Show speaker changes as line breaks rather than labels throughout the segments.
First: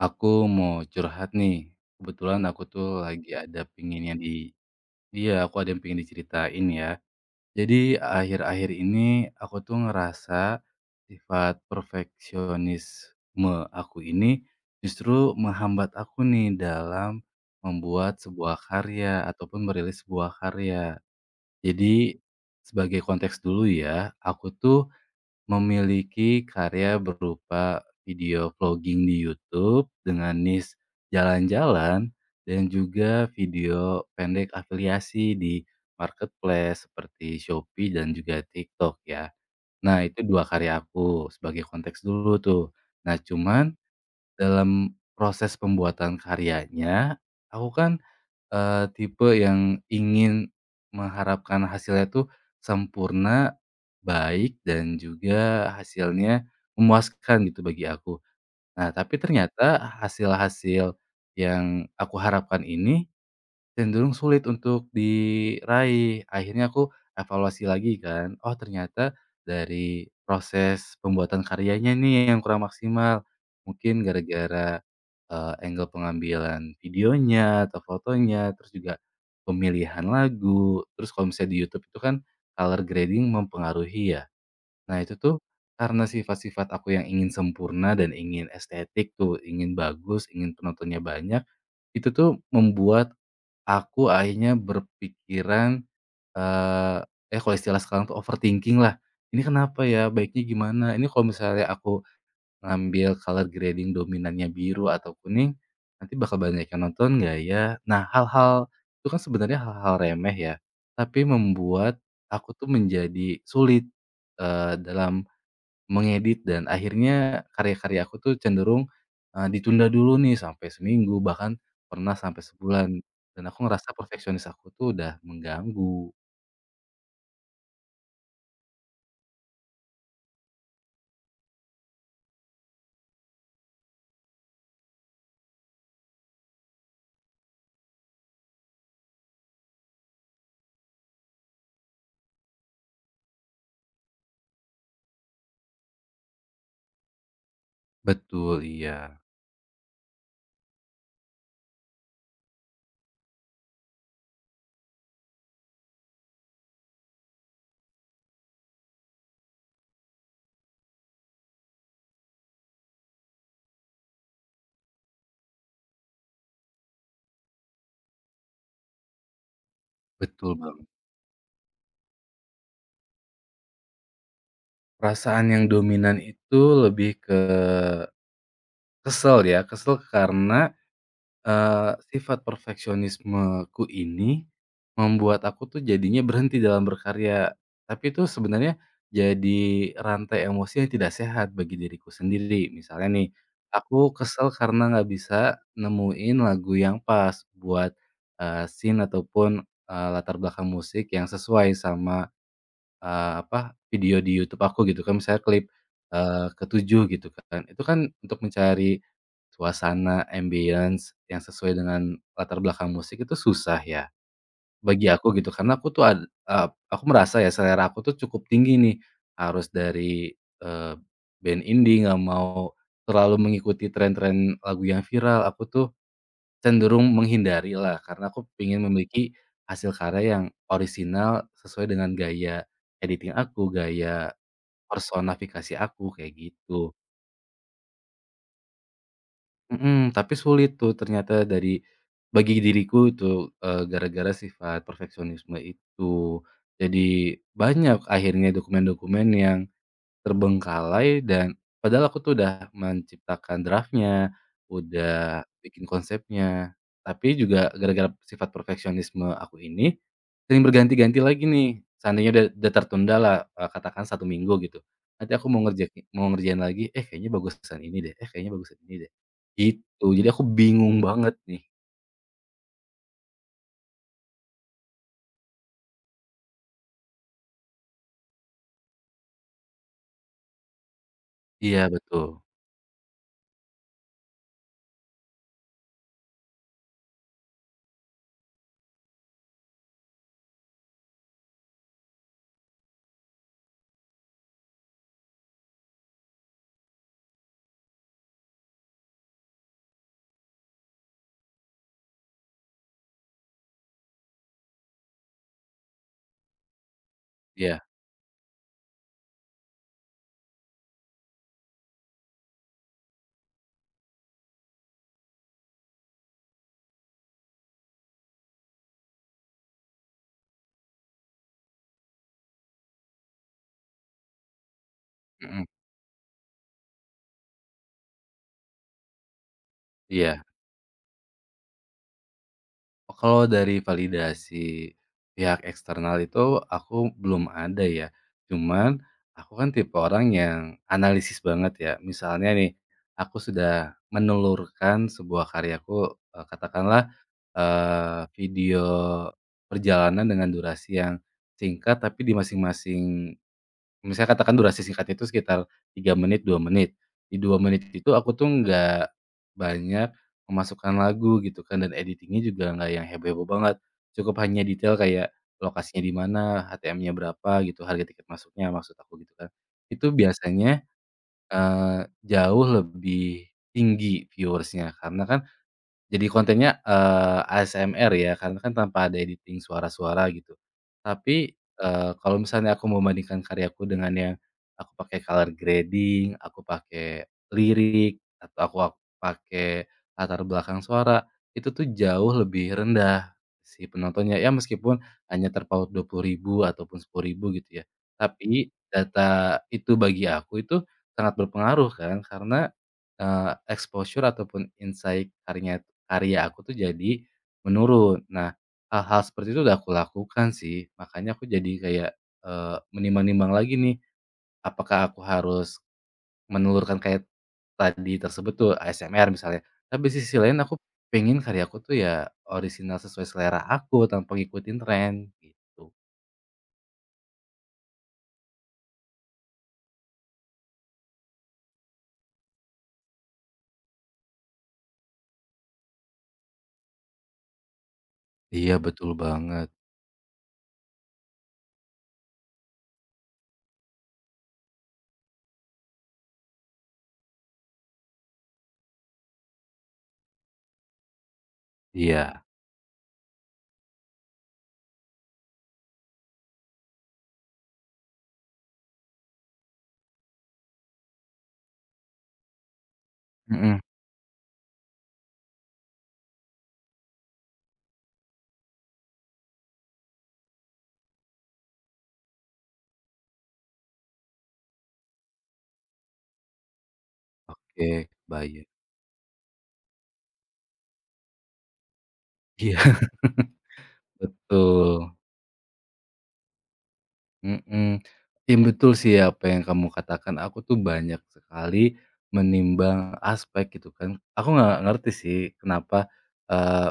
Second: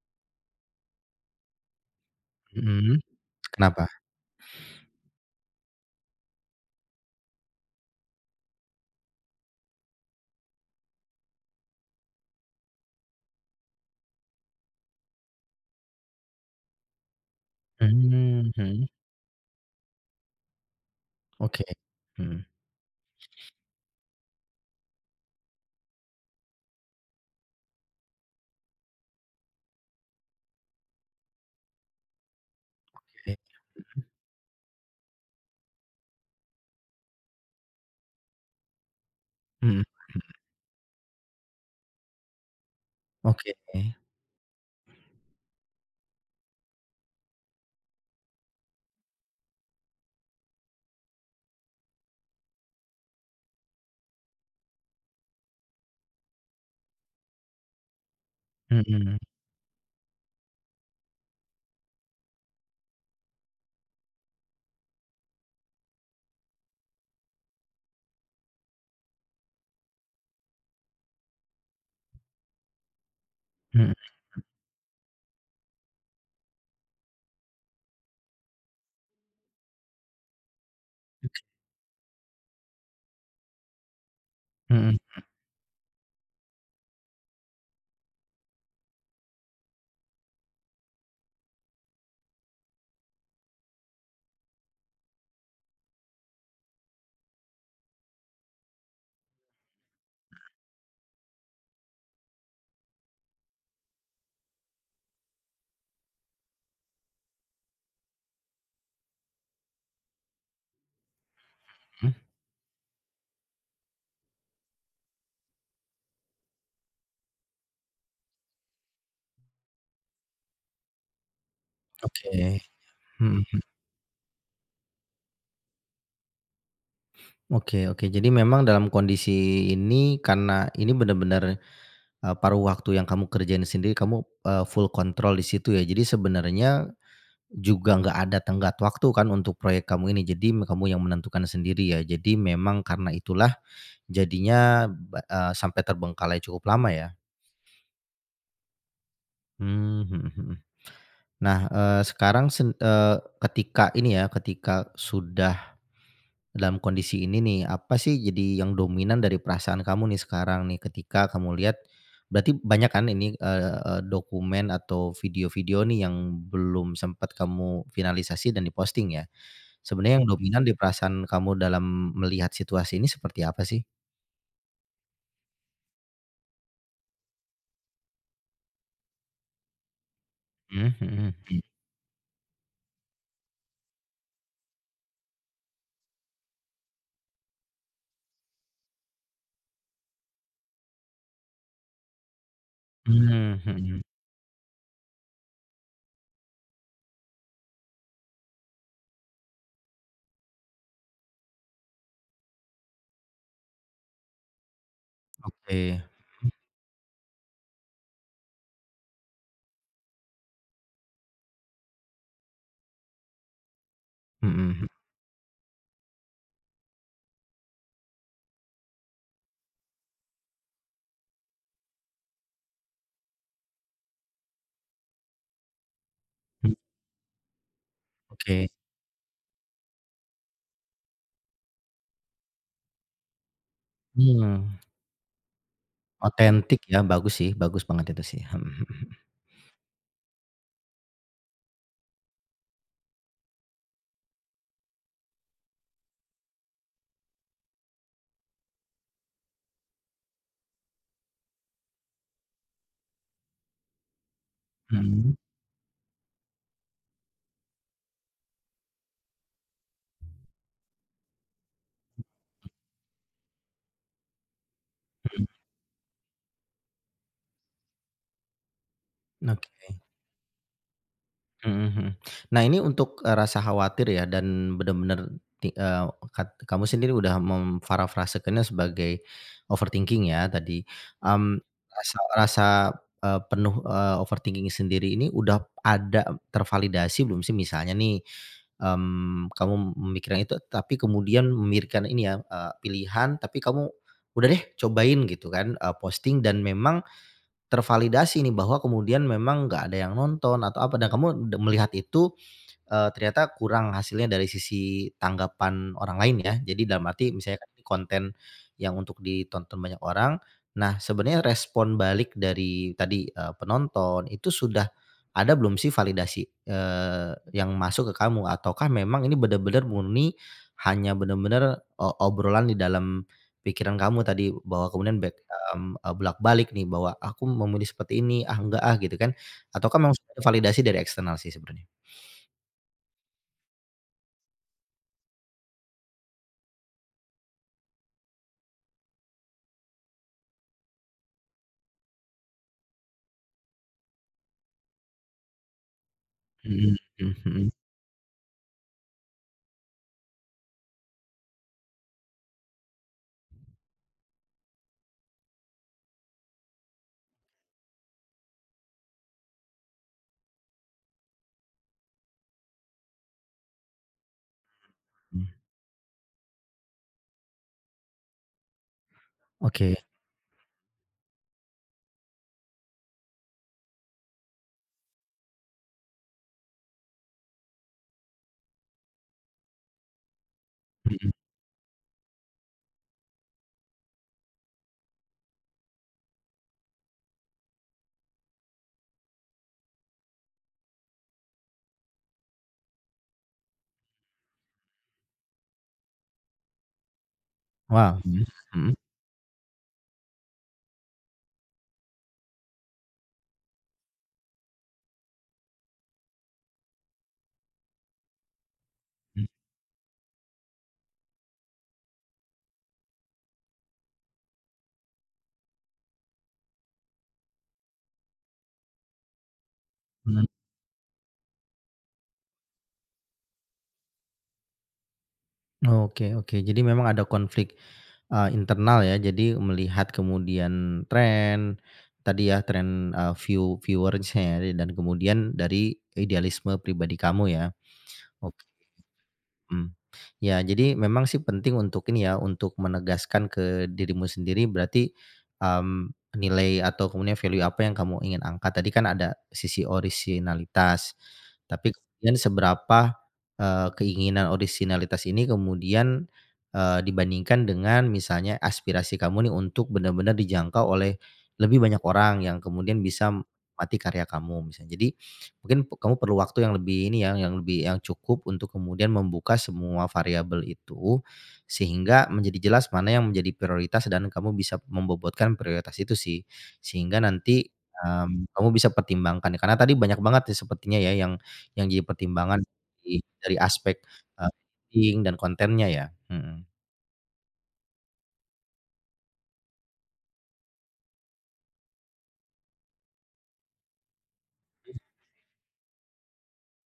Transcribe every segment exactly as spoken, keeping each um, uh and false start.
Aku mau curhat nih. Kebetulan aku
Mhm,
tuh lagi ada
kenapa?
pinginnya di iya, aku ada yang pengen diceritain ya. Jadi akhir-akhir ini aku tuh ngerasa sifat perfeksionisme aku ini justru menghambat aku nih dalam membuat
Mmm,
sebuah
mhm,
karya ataupun merilis sebuah karya.
oke,
Jadi
mhm,
sebagai konteks dulu ya, aku tuh memiliki karya berupa video vlogging di YouTube dengan niche jalan-jalan dan juga
oke,
video pendek afiliasi di marketplace seperti Shopee dan juga TikTok ya.
mhm,
Nah, itu dua karya aku sebagai konteks dulu tuh. Nah,
oke,
cuman dalam proses pembuatan karyanya, aku kan Eee, tipe yang ingin mengharapkan hasilnya tuh sempurna, baik, dan juga hasilnya memuaskan gitu bagi aku. Nah,
mhm,
tapi ternyata hasil-hasil yang aku harapkan ini cenderung sulit untuk diraih. Akhirnya aku evaluasi lagi kan, oh ternyata dari proses pembuatan karyanya nih yang kurang maksimal.
mhm
Mungkin gara-gara, eee, angle pengambilan videonya atau fotonya, terus juga pemilihan lagu, terus kalau misalnya di YouTube itu kan color grading mempengaruhi ya.
mhm
Nah itu tuh karena sifat-sifat aku yang ingin sempurna dan ingin estetik tuh, ingin bagus, ingin penontonnya banyak, itu tuh membuat aku akhirnya berpikiran, eh ya kalau istilah sekarang tuh overthinking lah, "Ini kenapa ya? Baiknya gimana? Ini kalau misalnya aku ngambil color grading dominannya biru atau kuning, nanti bakal banyak yang nonton nggak ya?" Nah, hal-hal itu kan sebenarnya hal-hal remeh ya, tapi membuat
mhm,
aku tuh menjadi sulit, eee, dalam mengedit, dan akhirnya karya-karya aku tuh cenderung, eee, ditunda dulu nih sampai seminggu, bahkan pernah sampai
oke,
sebulan, dan
mhm,
aku ngerasa perfeksionis aku tuh udah mengganggu.
oke oke. Jadi memang dalam kondisi ini karena ini benar-benar, eee, paruh waktu yang kamu kerjain sendiri kamu, eee, full kontrol di situ ya. Jadi sebenarnya juga nggak ada tenggat waktu kan untuk proyek kamu ini. Jadi me kamu yang menentukan sendiri ya. Jadi memang karena itulah jadinya ba eee, sampai terbengkalai cukup lama ya?
Betul, iya,
Mmm, mhm mhm. Nah, eee, sekarang sen eee, ketika ini ya, ketika sudah dalam kondisi ini nih, apa sih jadi yang dominan dari perasaan kamu nih sekarang nih, ketika kamu lihat berarti banyak kan ini, eee eee, dokumen atau video-video nih yang belum sempat kamu finalisasi dan diposting ya? Sebenarnya yang
betul
dominan di
banget.
perasaan kamu dalam melihat situasi ini seperti apa sih?
Perasaan yang dominan itu lebih ke kesel ya, kesel karena
Mmm, mhm.
Eee, sifat perfeksionismeku ini membuat aku tuh jadinya berhenti dalam berkarya, tapi itu sebenarnya jadi rantai emosi yang tidak sehat bagi diriku sendiri. Misalnya nih,
Mmm, mhm.
aku kesel karena nggak bisa nemuin lagu yang pas buat, eee, scene ataupun, eee, latar belakang musik yang sesuai sama Eee, apa, video di YouTube aku gitu kan, misalnya klip,
Oke.
eee, ke gitu kan. Itu kan untuk mencari suasana ambience yang sesuai dengan latar belakang musik itu susah ya,
Mhm mhm.
bagi aku gitu. Karena aku tuh ad eee, aku merasa ya selera aku tuh cukup tinggi nih, harus dari, eee, band indie, nggak mau terlalu mengikuti tren-tren lagu yang viral. Aku tuh cenderung menghindarilah, karena aku
Oke.
pengen memiliki hasil karya yang orisinal sesuai dengan gaya editing aku, gaya
Mmm.
personifikasi aku, kayak
Otentik
gitu.
ya, bagus sih, bagus banget itu sih. Mhm
Mhm, tapi sulit tuh ternyata dari bagi diriku itu, eee, gara-gara sifat perfeksionisme itu. Jadi banyak akhirnya dokumen-dokumen yang terbengkalai, dan padahal aku tuh udah menciptakan draftnya,
mhm mhm.
udah bikin konsepnya, tapi juga gara-gara sifat perfeksionisme aku ini, sering berganti-ganti lagi nih. Seandainya udah udah tertunda lah, eee, katakan satu minggu gitu, nanti
Mmm,
aku mau ngerjakin mau ngerjain lagi, "Eh, kayaknya bagusan ini deh, eh, kayaknya bagusan ini deh."
mhm, oke.
Gitu, jadi aku bingung banget nih.
Mhm mhm. Nah ini untuk, eee, rasa khawatir ya dan benar-benar ti eee, kat kamu sendiri udah memparafrasekannya sebagai overthinking ya tadi, mmm,
Iya
rasa
betul,
rasa, eee, penuh, eee, overthinking sendiri ini udah ada tervalidasi belum sih? Misalnya nih, mmm, kamu memikirkan itu tapi kemudian memikirkan ini ya, eee, pilihan tapi kamu, "Udah deh cobain," gitu kan, eee, posting dan memang tervalidasi nih bahwa kemudian memang nggak ada yang nonton atau apa dan kamu d melihat itu, Eee, ternyata kurang hasilnya dari sisi tanggapan orang lain ya. Jadi dalam arti misalnya kan ini
iya,
konten yang untuk ditonton banyak orang, nah sebenarnya respon balik dari tadi, eee, penonton itu sudah ada belum sih validasi, eee, yang masuk ke kamu? Ataukah memang ini benar-benar murni hanya benar-benar o obrolan di dalam pikiran kamu tadi bahwa kemudian back
mhm,
mmm, bolak-balik nih bahwa, "Aku memilih seperti ini, ah enggak ah," gitu kan. Ataukah memang sudah ada
iya.
validasi dari eksternal sih sebenarnya?
Oh, kalau dari validasi pihak eksternal itu aku belum ada ya. Cuman aku kan tipe orang yang analisis banget ya. Misalnya nih, aku sudah menelurkan sebuah karyaku, eee,
Mhm
katakanlah,
mhm mhm
eee, video perjalanan dengan durasi yang singkat tapi di masing-masing. Misalnya katakan durasi singkatnya itu sekitar tiga menit, dua menit. Di dua menit itu aku tuh nggak banyak memasukkan lagu gitu kan, dan editingnya juga nggak yang heboh-heboh banget. Cukup hanya detail kayak
mhm.
lokasinya di mana, H T M-nya berapa gitu, harga tiket masuknya maksud aku gitu kan.
Oke,
Itu biasanya, eee, jauh lebih tinggi viewersnya karena kan jadi kontennya, eee, A S M R ya, karena kan tanpa ada editing suara-suara gitu.
mhm,
Tapi, eee, kalau misalnya aku membandingkan karyaku dengan yang aku pakai color grading, aku pakai lirik, atau aku ak pakai latar belakang suara, itu tuh jauh lebih rendah si penontonnya. Ya meskipun hanya terpaut dua puluh ribu ataupun sepuluh ribu gitu ya,
wow, mhm
tapi
mhm
data itu bagi aku itu sangat berpengaruh kan, karena Eee, exposure ataupun insight karya karya aku tuh jadi menurun. Nah, hal-hal
mhm,
seperti itu udah aku lakukan sih, makanya aku jadi kayak, eee, menimbang-nimbang lagi nih, apakah aku harus menelurkan kayak tadi tersebut tuh, A S M R misalnya. Tapi di sisi
menan
lain aku pengen karyaku tuh ya orisinal sesuai selera aku tanpa ngikutin tren, gitu.
oke oke, jadi memang ada konflik, eee, internal ya, jadi melihat kemudian tren, tadi ya tren, eee, view viewer-nya ya dan kemudian dari idealisme pribadi kamu ya? Oke.
Iya, betul banget.
Mmm. Ya, jadi memang sih penting untuk ini ya, untuk menegaskan ke dirimu sendiri berarti, mmm, nilai atau kemudian value apa yang kamu ingin angkat. Tadi kan ada sisi orisinalitas, tapi kemudian
Iya.
seberapa, eee, keinginan orisinalitas ini kemudian, eee, dibandingkan dengan misalnya aspirasi kamu nih untuk benar-benar dijangkau oleh lebih banyak orang yang kemudian bisa
Mhm.
menikmati karya kamu misalnya. Jadi, mungkin p kamu perlu waktu yang lebih ini ya, yang lebih yang cukup untuk kemudian membuka semua variabel itu, sehingga menjadi jelas mana yang menjadi prioritas dan kamu bisa membobotkan prioritas itu sih. Sehingga nanti,
Oke,
mmm,
kebayang.
kamu bisa pertimbangkan ya. Karena tadi banyak banget ya sepertinya ya yang yang jadi pertimbangan
Iya. Iya.
di dari aspek, eee,
Betul.
editing dan kontennya ya? Mhm.
Mhm, iya betul sih apa yang kamu katakan, aku tuh banyak sekali menimbang aspek gitu kan. Aku nggak ngerti sih kenapa, eee,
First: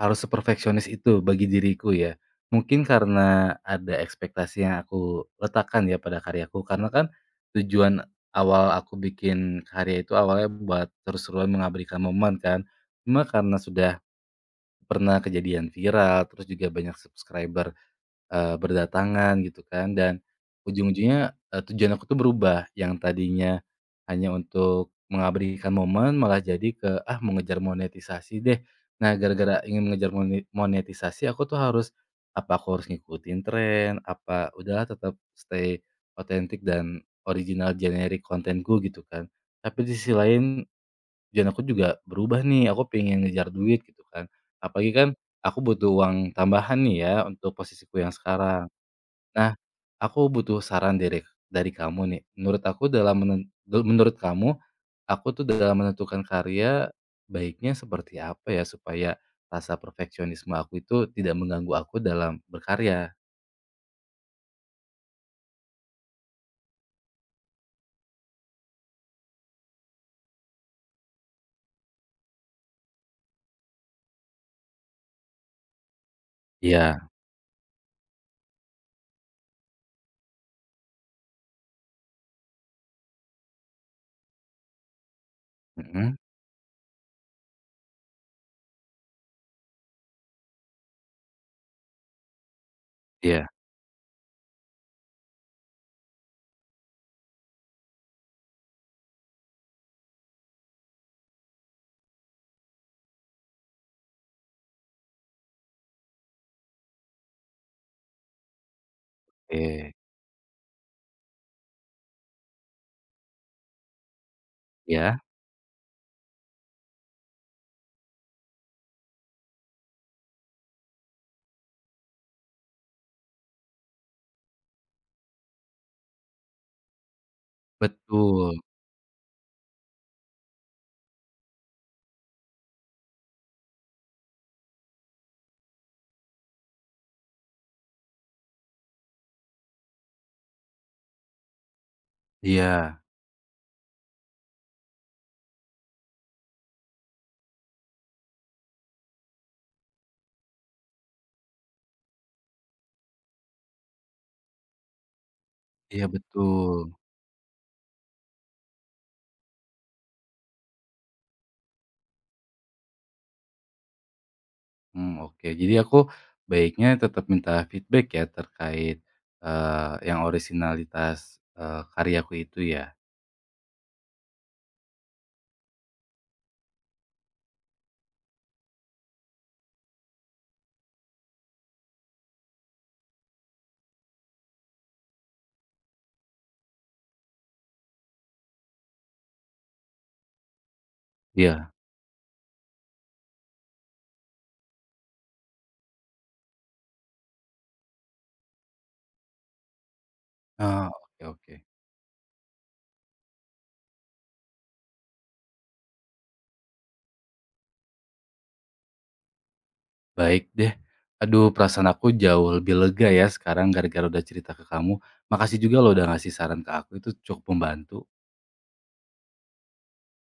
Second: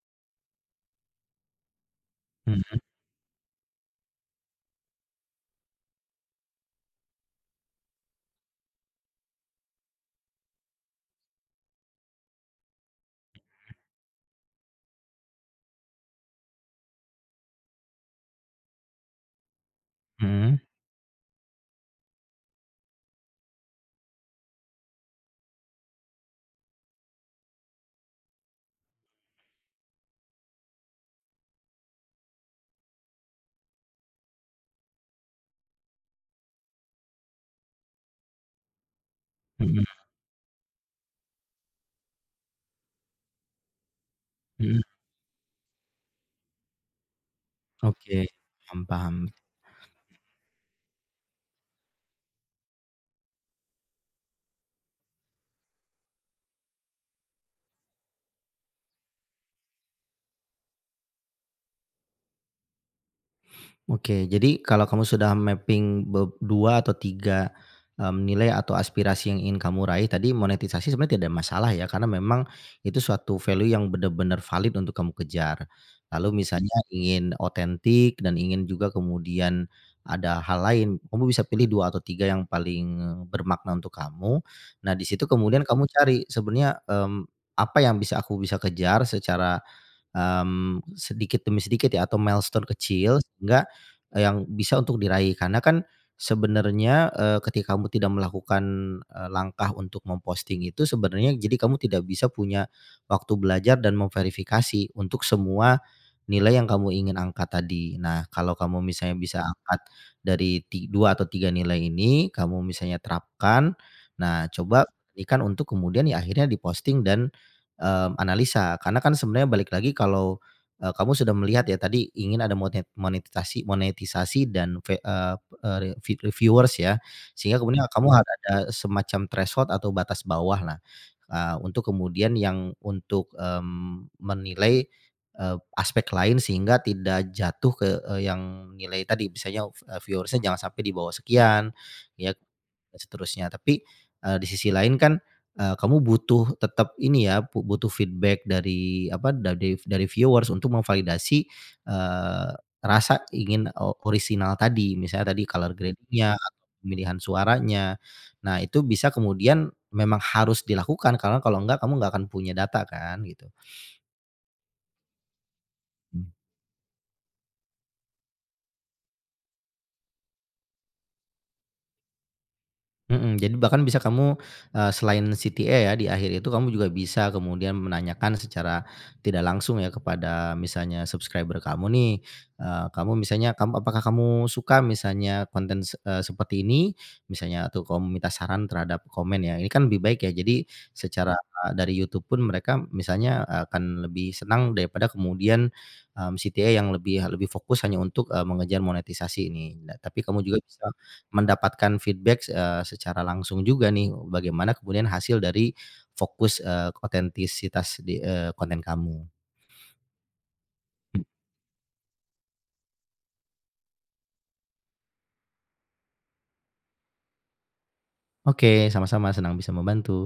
harus seperfeksionis itu bagi diriku ya.
Mhm
Mungkin karena ada ekspektasi yang aku letakkan ya pada karyaku, karena kan tujuan awal aku bikin karya itu awalnya buat terus terusan mengabadikan momen kan. Cuma karena sudah pernah kejadian viral, terus juga banyak subscriber Eee, berdatangan gitu kan, dan
mhm
ujung-ujungnya, eee, tujuan aku tuh berubah yang tadinya hanya untuk mengabadikan momen malah jadi ke, ah, mengejar monetisasi deh. Nah gara-gara ingin mengejar mone monetisasi aku tuh harus, apa aku harus ngikutin tren, apa udahlah tetap stay otentik dan original generic kontenku gitu kan. Tapi di
mhm
sisi lain tujuan aku juga berubah nih, aku pengen ngejar duit gitu kan.
mhm.
Apalagi kan aku butuh uang tambahan nih ya untuk posisiku yang
Oke,
sekarang.
paham paham.
Nah, aku butuh saran dari dari kamu nih. Menurut aku dalam menen du menurut kamu, aku tuh dalam menentukan karya, baiknya seperti apa ya supaya rasa perfeksionisme aku itu tidak mengganggu aku dalam berkarya?
Oke, jadi kalau kamu sudah mapping be dua atau tiga, mmm, nilai atau aspirasi yang ingin kamu raih tadi monetisasi sebenarnya tidak ada masalah ya, karena memang itu suatu value yang benar-benar valid untuk kamu kejar. Lalu, mhm, misalnya
Iya,
ingin otentik dan ingin juga kemudian ada hal lain, kamu bisa pilih dua atau tiga yang paling bermakna untuk kamu. Nah di situ kemudian kamu
mhm,
cari sebenarnya, mmm, apa yang bisa aku bisa kejar secara, mmm, sedikit demi sedikit ya atau milestone kecil
iya,
sehingga eh, yang bisa untuk diraih karena kan sebenarnya, eee, ketika kamu tidak melakukan, eee, langkah untuk memposting itu sebenarnya jadi kamu tidak bisa punya waktu belajar dan memverifikasi untuk semua nilai yang kamu ingin angkat tadi. Nah, kalau kamu misalnya bisa angkat
oke,
dari ti dua atau tiga nilai ini, kamu misalnya terapkan, nah coba
iya,
berikan untuk kemudian ya akhirnya diposting dan, mmm, analisa. Karena kan sebenarnya balik lagi kalau eee, kamu sudah melihat ya tadi ingin ada monet monetitasi monetisasi dan ve eee eee, re vi- reviewers ya, sehingga kemudian kamu, mhm, harus ada
betul,
semacam threshold atau batas bawah lah, eee, untuk kemudian yang untuk, mmm, menilai, eee, aspek lain sehingga tidak jatuh ke, eee, yang nilai tadi misalnya, eee, viewersnya jangan sampai di bawah sekian, ya,
iya,
dan seterusnya. Tapi, eee, di sisi lain kan Eee, kamu butuh tetap ini ya, bu butuh feedback dari apa, dari dari viewers untuk memvalidasi, eee, rasa ingin o orisinal tadi. Misalnya tadi color
iya
gradingnya, atau
betul,
pemilihan suaranya. Nah, itu bisa kemudian memang harus dilakukan karena kalau enggak kamu nggak akan punya data kan gitu.
mmm, oke. Jadi aku baiknya tetap minta feedback ya terkait, eee, yang orisinalitas, eee, karyaku itu ya?
Mhm, jadi bahkan bisa kamu, eee, selain C T A ya di akhir itu kamu juga bisa kemudian menanyakan secara tidak langsung ya kepada misalnya subscriber kamu nih, eee, kamu misalnya kamu apakah kamu suka misalnya konten se eee, seperti ini? Misalnya atau kamu minta saran terhadap komen ya, ini kan lebih baik ya jadi secara,
Iya?
eh, dari YouTube pun mereka misalnya akan lebih senang daripada kemudian, mmm, C T A yang lebih lebih fokus hanya untuk, eee, mengejar monetisasi ini. Nah tapi kamu juga
Oh,
bisa
oke oke.
mendapatkan feedback, eee, secara langsung juga nih, bagaimana kemudian hasil dari fokus, eee, otentisitas di, eee, konten kamu.
Baik deh. Aduh, perasaan aku jauh lebih lega ya sekarang gara-gara udah cerita ke kamu. Makasih juga lo udah ngasih saran ke aku, itu cukup membantu.
Oke, sama-sama, senang bisa membantu.